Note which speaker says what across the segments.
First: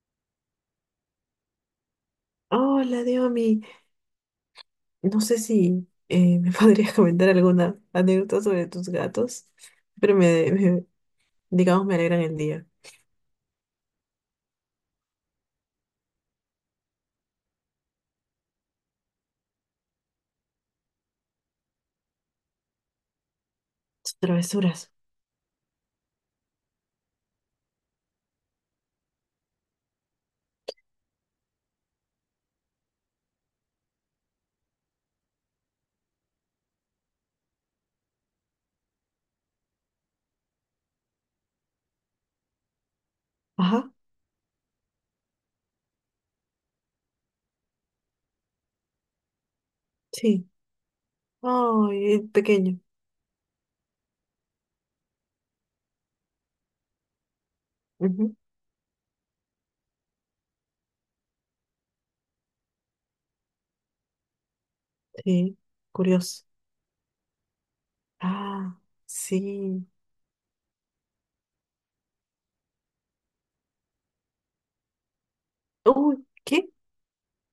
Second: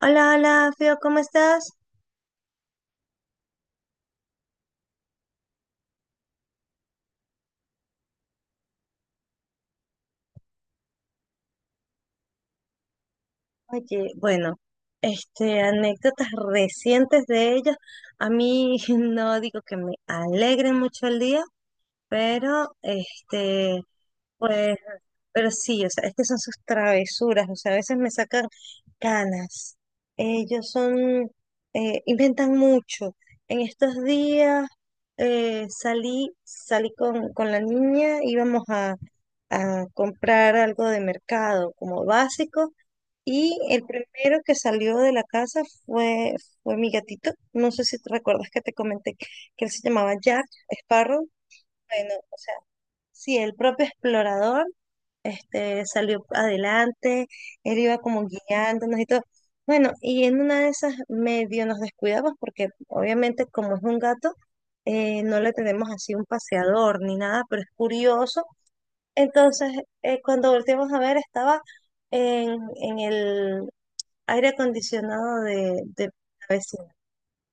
Speaker 1: Hola, hola, Fio, ¿cómo estás?
Speaker 2: Hola, Diomi. No sé si me podrías comentar alguna anécdota sobre tus gatos, pero digamos, me alegran el día.
Speaker 1: Oye, bueno, anécdotas recientes de ellos. A mí no digo que me alegren mucho el día, pero
Speaker 2: Sus
Speaker 1: Pues,
Speaker 2: travesuras.
Speaker 1: pero sí, o sea, es que son sus travesuras, o sea, a veces me sacan canas. Ellos son, inventan mucho. En estos días salí con la niña, íbamos a comprar algo de mercado como básico, y el
Speaker 2: Ajá,
Speaker 1: primero que salió de la casa fue, fue mi gatito. No sé si te recuerdas que te comenté que él se llamaba Jack
Speaker 2: sí.
Speaker 1: Sparrow.
Speaker 2: Ay,
Speaker 1: Bueno,
Speaker 2: el
Speaker 1: o sea,
Speaker 2: pequeño.
Speaker 1: sí, el propio explorador salió adelante, él iba como
Speaker 2: Ujú.
Speaker 1: guiándonos y todo. Bueno, y en una de esas medio nos descuidamos porque obviamente como es un gato, no le
Speaker 2: Sí,
Speaker 1: tenemos así un
Speaker 2: curioso.
Speaker 1: paseador ni nada, pero es curioso.
Speaker 2: Ah,
Speaker 1: Entonces,
Speaker 2: sí.
Speaker 1: cuando volteamos a ver, estaba en el aire acondicionado de
Speaker 2: Uy,
Speaker 1: la
Speaker 2: ¿qué?
Speaker 1: vecina.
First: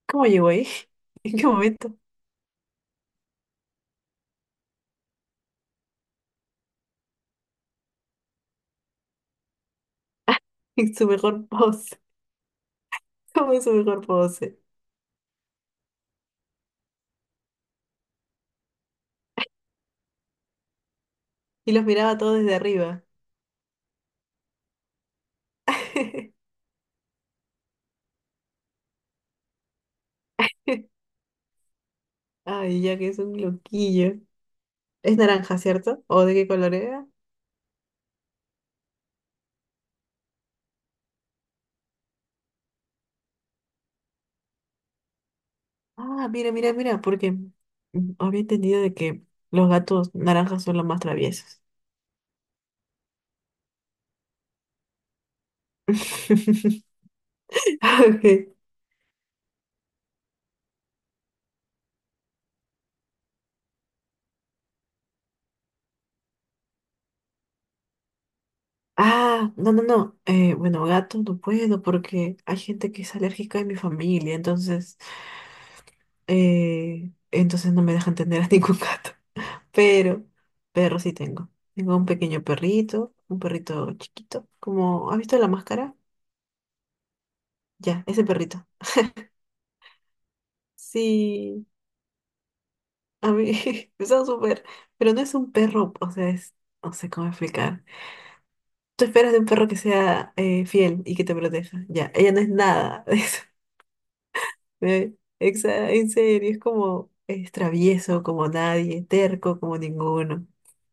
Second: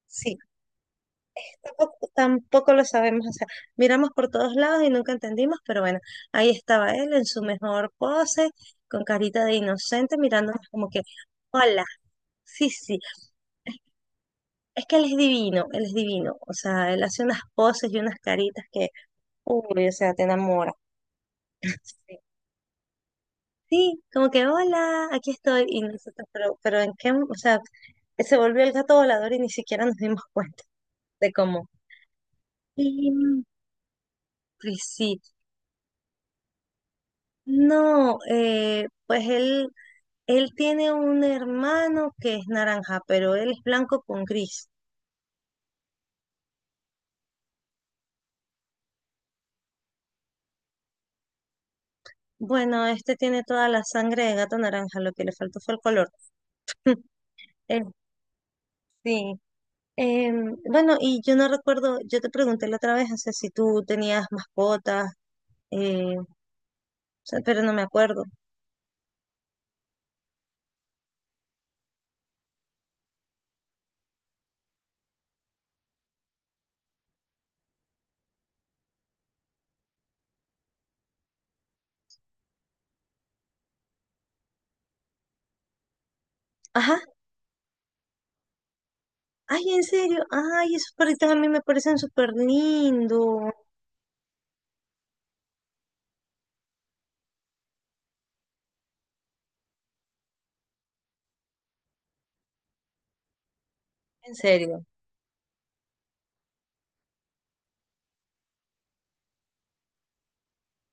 Speaker 2: ¿Cómo
Speaker 1: Sí.
Speaker 2: llegó ahí? ¿En qué momento?
Speaker 1: Tampoco lo sabemos, hacer miramos por todos lados y nunca entendimos, pero bueno, ahí estaba él en su mejor pose, con carita de inocente, mirándonos como
Speaker 2: En
Speaker 1: que,
Speaker 2: su mejor
Speaker 1: hola,
Speaker 2: pose.
Speaker 1: sí, sí,
Speaker 2: ¿Cómo en su mejor pose?
Speaker 1: es que él es divino, o sea, él hace unas poses y unas caritas que, uy, o sea, te enamora.
Speaker 2: Y los miraba
Speaker 1: Sí,
Speaker 2: todos desde arriba.
Speaker 1: sí, como que, hola, aquí estoy, y nosotros, pero en qué, o sea, se volvió el gato volador y ni siquiera nos dimos cuenta de cómo.
Speaker 2: Ay, ya que
Speaker 1: Sí,
Speaker 2: es un loquillo.
Speaker 1: pues
Speaker 2: Es
Speaker 1: sí.
Speaker 2: naranja, ¿cierto? ¿O de qué color era?
Speaker 1: No, pues él tiene un hermano que es naranja, pero él es blanco con gris.
Speaker 2: Ah, mira, mira, mira, porque había entendido de que los gatos naranjas son los más traviesos.
Speaker 1: Bueno, este tiene toda la sangre de gato naranja, lo que le faltó fue el color. Eh,
Speaker 2: Ah, ok.
Speaker 1: sí. Bueno, y yo no recuerdo, yo te pregunté la otra vez, o sea, si tú tenías mascotas, o sea, pero no me acuerdo.
Speaker 2: Ah, no, no, no. Bueno, gatos no puedo porque hay gente que es alérgica en mi familia, entonces, entonces no me dejan tener a ningún gato. Pero perro sí tengo. Tengo un pequeño perrito, un perrito chiquito. Como, ¿has visto la máscara?
Speaker 1: Ajá,
Speaker 2: Ya, ese perrito.
Speaker 1: ay, en serio, ay, esos perritos a mí me
Speaker 2: Sí.
Speaker 1: parecen súper
Speaker 2: A mí
Speaker 1: lindos,
Speaker 2: me está súper, pero no es un perro, o sea, es, no sé cómo explicar. Tú esperas de un perro que sea fiel y que te proteja. Ya, ella no es nada de eso.
Speaker 1: en serio.
Speaker 2: Eh, En serio, es como, es travieso como nadie, terco como ninguno,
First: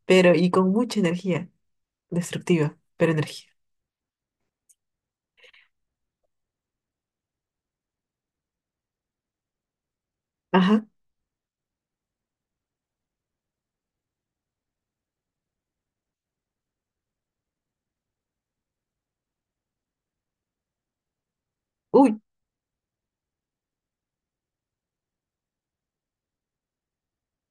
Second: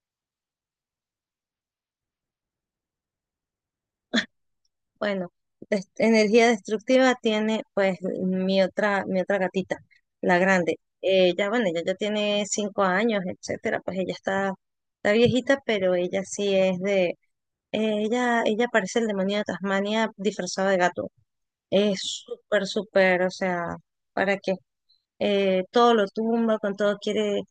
Speaker 2: pero y con mucha energía, destructiva, pero energía.
Speaker 1: Bueno, energía destructiva tiene pues mi otra gatita, la grande.
Speaker 2: Ajá.
Speaker 1: Ya, bueno, ella ya tiene 5 años, etcétera, pues ella está, está viejita, pero ella sí es de, ella parece el demonio de Tasmania disfrazado de gato. Es
Speaker 2: Uy,
Speaker 1: súper, súper, o sea, ¿para qué? Todo lo tumba, con todo quiere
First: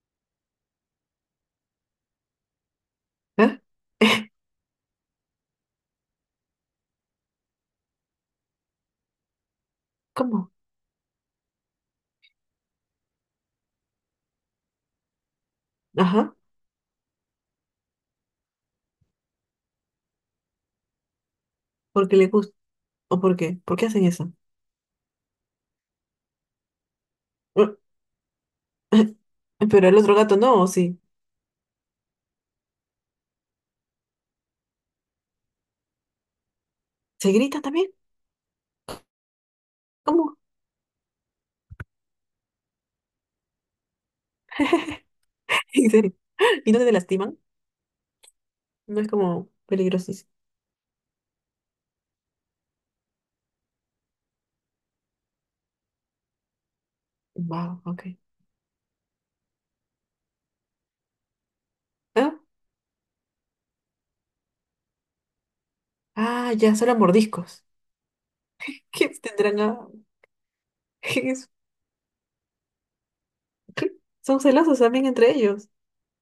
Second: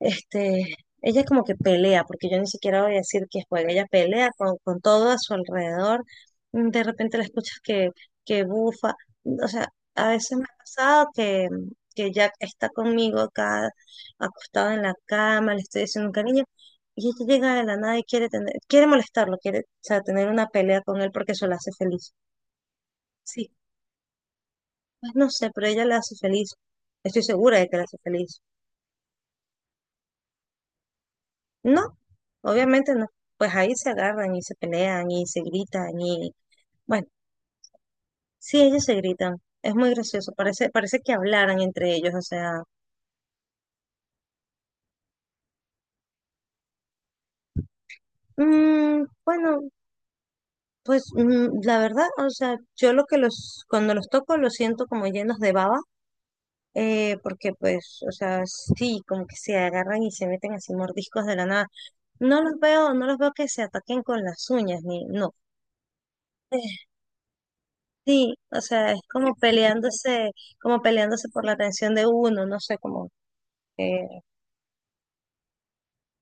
Speaker 1: este, ella como que pelea, porque yo ni siquiera voy a decir que
Speaker 2: ¿eh?
Speaker 1: juega, ella pelea con todo a su alrededor. Mm, de repente la escuchas que bufa. O sea, a veces me
Speaker 2: ¿Cómo?
Speaker 1: ha pasado que Jack está conmigo acá, acostado en la cama, le estoy diciendo un
Speaker 2: Ajá.
Speaker 1: cariño, y ella llega de la nada y quiere tener, quiere molestarlo, quiere, o sea, tener una pelea con él porque eso la hace feliz.
Speaker 2: Porque le gusta. ¿O por
Speaker 1: Sí,
Speaker 2: qué? ¿Por qué hacen eso?
Speaker 1: pues no sé, pero ella le hace feliz. Estoy segura de que la hace feliz.
Speaker 2: Pero el otro gato no, ¿o sí?
Speaker 1: No, obviamente no. Pues ahí se agarran y se pelean y se gritan y bueno,
Speaker 2: ¿Se grita también?
Speaker 1: sí, ellos se gritan. Es muy gracioso.
Speaker 2: ¿Cómo?
Speaker 1: Parece, parece que hablaran entre ellos. O sea,
Speaker 2: En serio. ¿Y no te lastiman? No es como
Speaker 1: bueno,
Speaker 2: peligrosísimo.
Speaker 1: pues la verdad, o sea, yo lo que los, cuando los toco los siento como llenos de baba, porque
Speaker 2: Wow,
Speaker 1: pues, o
Speaker 2: ok.
Speaker 1: sea, sí, como que se agarran y se meten así mordiscos de la nada.
Speaker 2: ¿Ah?
Speaker 1: No los veo, no los veo que se ataquen con las uñas, ni no.
Speaker 2: Ah, ya, solo mordiscos.
Speaker 1: Sí, o sea, es
Speaker 2: ¿Qué tendrán a...?
Speaker 1: como peleándose por
Speaker 2: es-
Speaker 1: la atención de uno, no sé, como que…
Speaker 2: Son celosos también entre ellos.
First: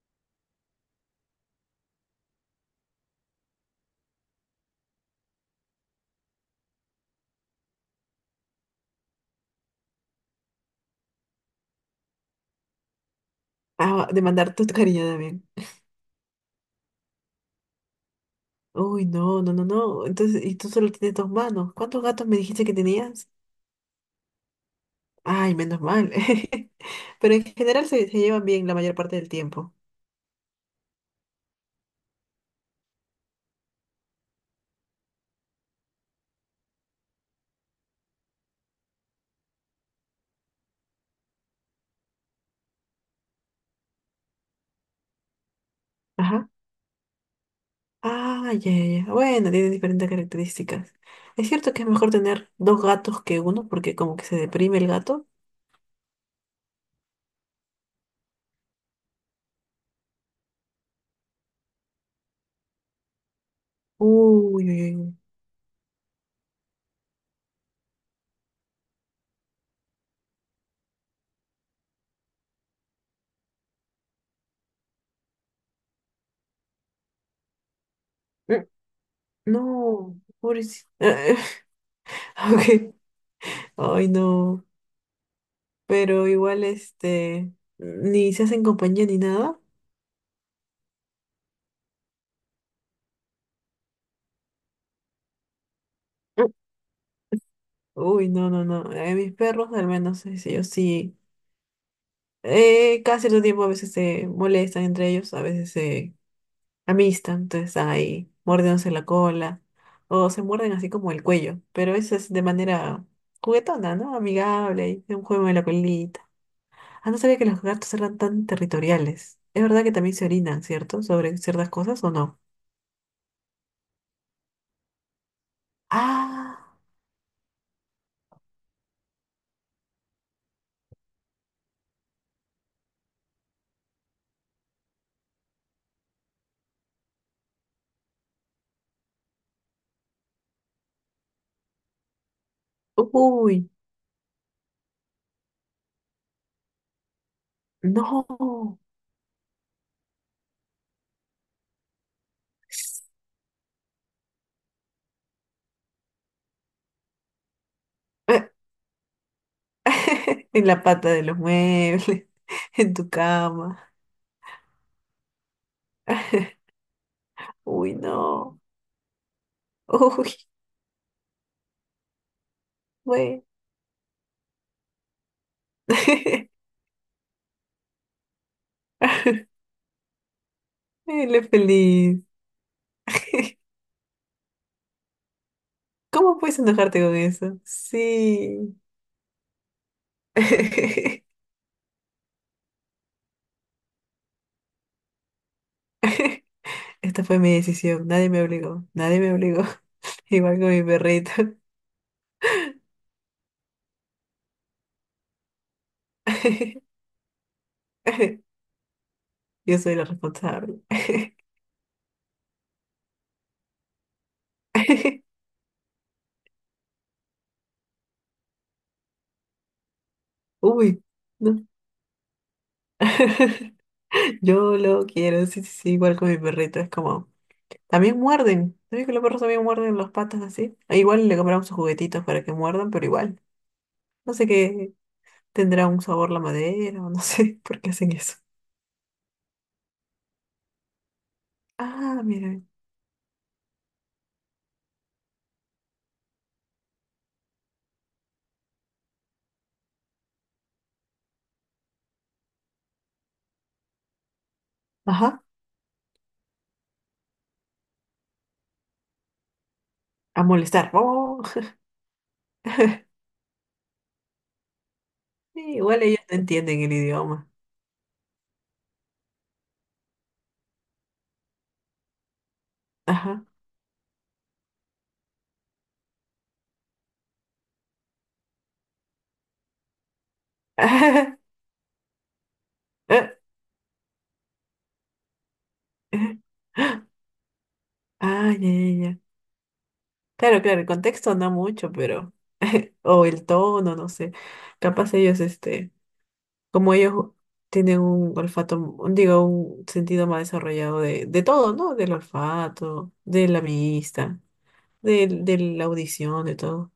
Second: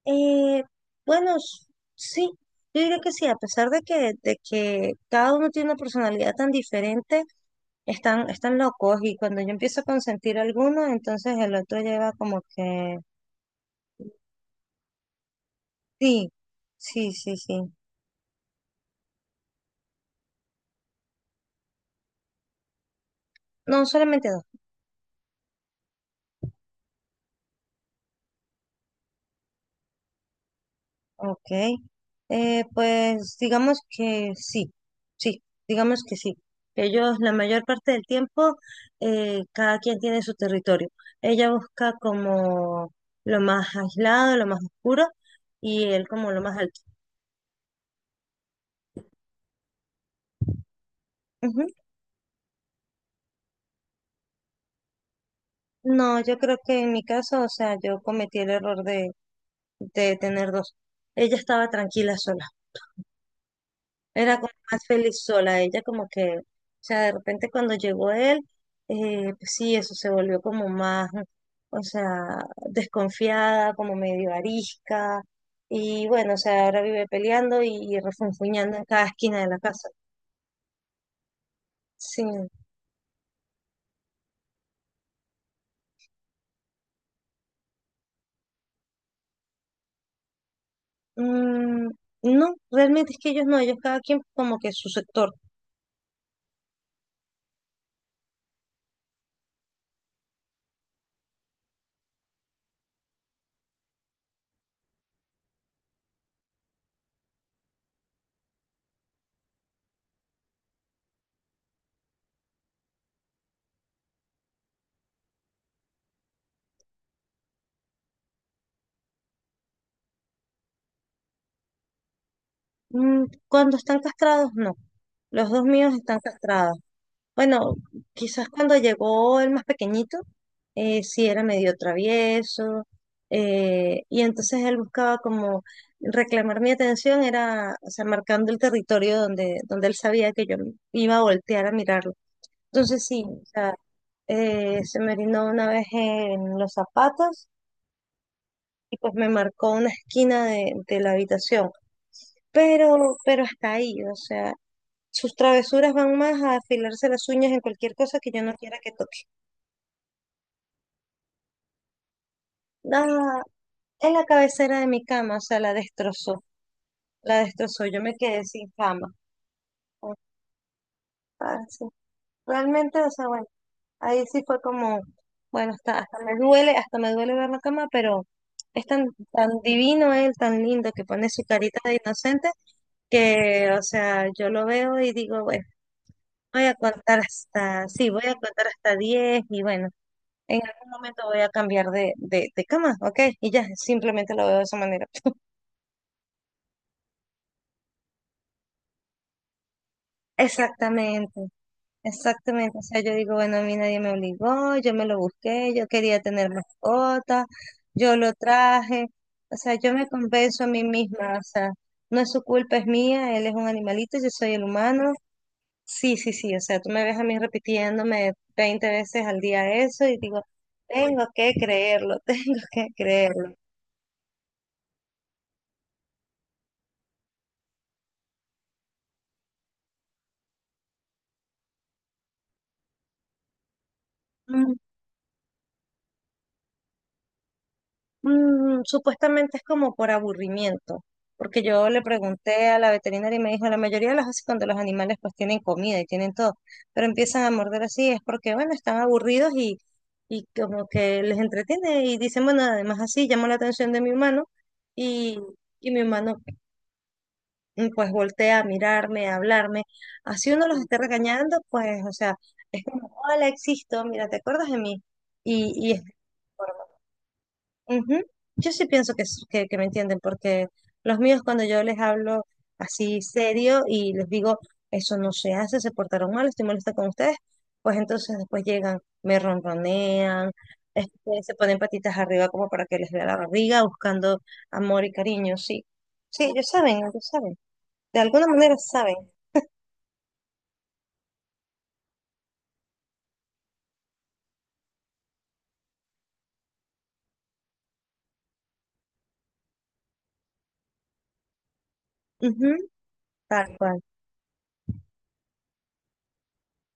Speaker 1: Eh, bueno, sí, yo diría que sí, a pesar de que cada uno tiene una personalidad tan diferente, están, están locos y cuando yo empiezo a consentir a alguno, entonces el otro lleva como que…
Speaker 2: Ah, de mandar tu cariño también.
Speaker 1: Sí, sí, sí, sí.
Speaker 2: Uy, no, no, no, no. Entonces, y tú solo tienes dos manos. ¿Cuántos gatos me dijiste que tenías?
Speaker 1: No, solamente dos.
Speaker 2: Ay, menos mal. Pero en general se llevan bien la mayor parte del tiempo.
Speaker 1: Ok, pues digamos que sí, sí, digamos que sí. Ellos la mayor parte del tiempo, cada quien tiene su territorio. Ella busca como lo más aislado, lo más oscuro y él como lo
Speaker 2: Ajá.
Speaker 1: más alto.
Speaker 2: Ah, ya, ya. Ya. Bueno, tiene diferentes características. Es
Speaker 1: Ujú.
Speaker 2: cierto que es mejor tener dos gatos que uno, porque como que se deprime el gato.
Speaker 1: No, yo creo que en mi caso, o sea, yo cometí el error de tener dos. Ella estaba tranquila sola.
Speaker 2: Uy,
Speaker 1: Era como
Speaker 2: uy,
Speaker 1: más
Speaker 2: uy.
Speaker 1: feliz sola. Ella como que, o sea, de repente cuando llegó él, pues sí, eso se volvió como más, o sea, desconfiada, como medio arisca. Y bueno, o sea, ahora vive peleando y
Speaker 2: Mm.
Speaker 1: refunfuñando en cada esquina de la casa.
Speaker 2: No, pobrecito.
Speaker 1: Sí.
Speaker 2: Ok. Ay, no. Pero igual, este, ni se hacen compañía ni nada.
Speaker 1: Mm, no, realmente es que ellos no, ellos cada quien como que su sector.
Speaker 2: Mm. Uy, no, no, no. Mis perros, al menos, ellos sí. Cada cierto tiempo a veces se molestan entre ellos, a veces se amistad, entonces ahí mordiéndose la cola o se muerden así como el cuello, pero eso es de manera juguetona, ¿no? Amigable, y de un juego de la colita. Ah, no sabía que los gatos eran tan territoriales. Es verdad que también se orinan, ¿cierto? Sobre ciertas cosas o no.
Speaker 1: Mm, cuando están castrados, no. Los dos míos están
Speaker 2: Ah,
Speaker 1: castrados. Bueno, quizás cuando llegó el más pequeñito, sí era medio travieso, y entonces él buscaba como reclamar mi atención, era, o sea, marcando el territorio donde, donde él sabía que yo iba a voltear a mirarlo. Entonces sí, o
Speaker 2: uy,
Speaker 1: sea, se me orinó una vez en los zapatos
Speaker 2: no.
Speaker 1: y pues me marcó una esquina de la habitación, pero hasta ahí, o sea, sus travesuras van más a afilarse las uñas en cualquier cosa que yo
Speaker 2: Eh,
Speaker 1: no quiera que toque.
Speaker 2: en la pata de los muebles, en tu
Speaker 1: Ah,
Speaker 2: cama.
Speaker 1: en la cabecera de mi cama, o sea, la destrozó,
Speaker 2: Uy,
Speaker 1: yo me quedé
Speaker 2: no.
Speaker 1: sin cama.
Speaker 2: Uy,
Speaker 1: Ah, sí. Realmente, o sea, bueno,
Speaker 2: güey.
Speaker 1: ahí sí fue como, bueno, hasta, hasta me duele ver la cama, pero es tan, tan divino él, tan lindo, que pone
Speaker 2: Él
Speaker 1: su
Speaker 2: es
Speaker 1: carita de
Speaker 2: feliz.
Speaker 1: inocente, que, o sea, yo lo veo y digo, bueno,
Speaker 2: ¿Cómo puedes
Speaker 1: voy a
Speaker 2: enojarte con
Speaker 1: contar
Speaker 2: eso?
Speaker 1: hasta, sí, voy a contar
Speaker 2: Sí.
Speaker 1: hasta 10 y bueno, en algún momento voy a cambiar de cama, ¿ok? Y ya, simplemente lo veo de esa manera.
Speaker 2: Esta fue mi decisión. Nadie me obligó. Nadie me obligó. Igual con mi perrito.
Speaker 1: Exactamente. Exactamente, o sea, yo digo, bueno, a mí nadie me obligó, yo me lo busqué, yo quería tener mascota, yo lo traje, o sea,
Speaker 2: Yo
Speaker 1: yo
Speaker 2: soy la
Speaker 1: me convenzo a
Speaker 2: responsable.
Speaker 1: mí misma, o sea, no es su culpa, es mía, él es un animalito, yo soy el humano, sí, sí, sí, o sea, tú me ves a mí repitiéndome 20 veces al día eso y digo,
Speaker 2: Uy,
Speaker 1: tengo que
Speaker 2: no.
Speaker 1: creerlo, tengo que creerlo.
Speaker 2: Yo lo quiero. Sí, sí, sí. Igual con mi perrito. Es como. También muerden. ¿Sabes que los perros también muerden las patas así? E igual le compramos sus juguetitos para que muerdan, pero igual. No sé qué tendrá un sabor la madera o no sé por qué hacen eso.
Speaker 1: Mm, supuestamente es como por aburrimiento, porque yo le
Speaker 2: Ah, mira.
Speaker 1: pregunté a la veterinaria y me dijo, la mayoría de las veces cuando los animales pues tienen comida y tienen todo, pero empiezan a morder así, es porque bueno, están aburridos y como que les entretiene y dicen, bueno, además así llama la atención de mi humano y,
Speaker 2: Ajá.
Speaker 1: y mi humano pues voltea a mirarme, a hablarme,
Speaker 2: A
Speaker 1: así uno los
Speaker 2: molestar.
Speaker 1: esté
Speaker 2: Oh,
Speaker 1: regañando, pues o sea, es como, hola, existo, mira, ¿te acuerdas de mí? Y es
Speaker 2: igual ellos no entienden el idioma.
Speaker 1: ujú. Yo sí pienso que, que me entienden, porque los míos cuando yo les hablo así
Speaker 2: Ajá.
Speaker 1: serio y les digo, eso no se hace, se portaron mal, estoy molesta con ustedes, pues entonces después llegan, me ronronean, se ponen patitas arriba como para que les vea la barriga, buscando amor y cariño, sí. Sí, ellos saben, ellos saben. De alguna
Speaker 2: Ah, ya,
Speaker 1: manera
Speaker 2: ya,
Speaker 1: saben.
Speaker 2: ya. Claro, claro, el contexto no mucho, pero. O el tono, no sé. Capaz ellos, este, como ellos tienen un olfato, digo, un sentido más desarrollado de todo, ¿no? Del
Speaker 1: Ujú,
Speaker 2: olfato, de la
Speaker 1: tal cual,
Speaker 2: vista, de, la audición, de todo.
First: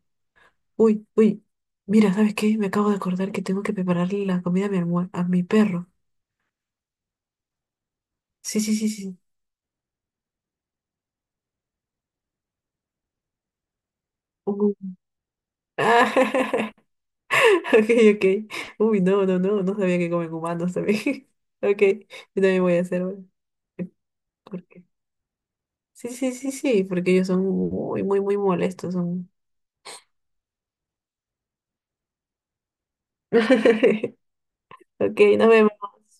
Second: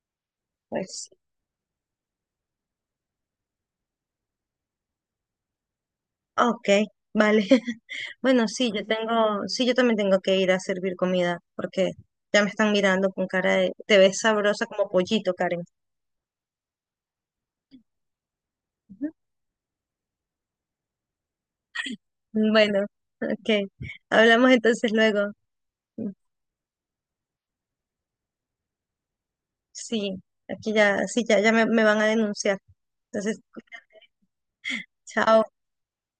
Speaker 2: Uy,
Speaker 1: pues.
Speaker 2: uy. Mira, ¿sabes qué? Me acabo de acordar que tengo que prepararle la comida a mi a mi perro.
Speaker 1: Ok, vale. Bueno,
Speaker 2: Sí,
Speaker 1: sí,
Speaker 2: sí,
Speaker 1: yo
Speaker 2: sí, sí.
Speaker 1: tengo, sí, yo también tengo que ir a servir comida porque ya me están mirando con cara de, te ves sabrosa como
Speaker 2: Uh.
Speaker 1: pollito, Karen.
Speaker 2: Ah, ok, ok. Uy, no, no, no, no sabía que comen humanos también. Ok, yo
Speaker 1: Ujú.
Speaker 2: también voy a
Speaker 1: Bueno,
Speaker 2: hacer una.
Speaker 1: ok. Hablamos
Speaker 2: ¿Por qué?
Speaker 1: entonces luego.
Speaker 2: Sí, sí, sí, sí, porque ellos son muy, muy, muy molestos. Son...
Speaker 1: Sí, aquí ya, sí, ya, ya me van a denunciar. Entonces,
Speaker 2: Ok,
Speaker 1: chao.
Speaker 2: nos vemos.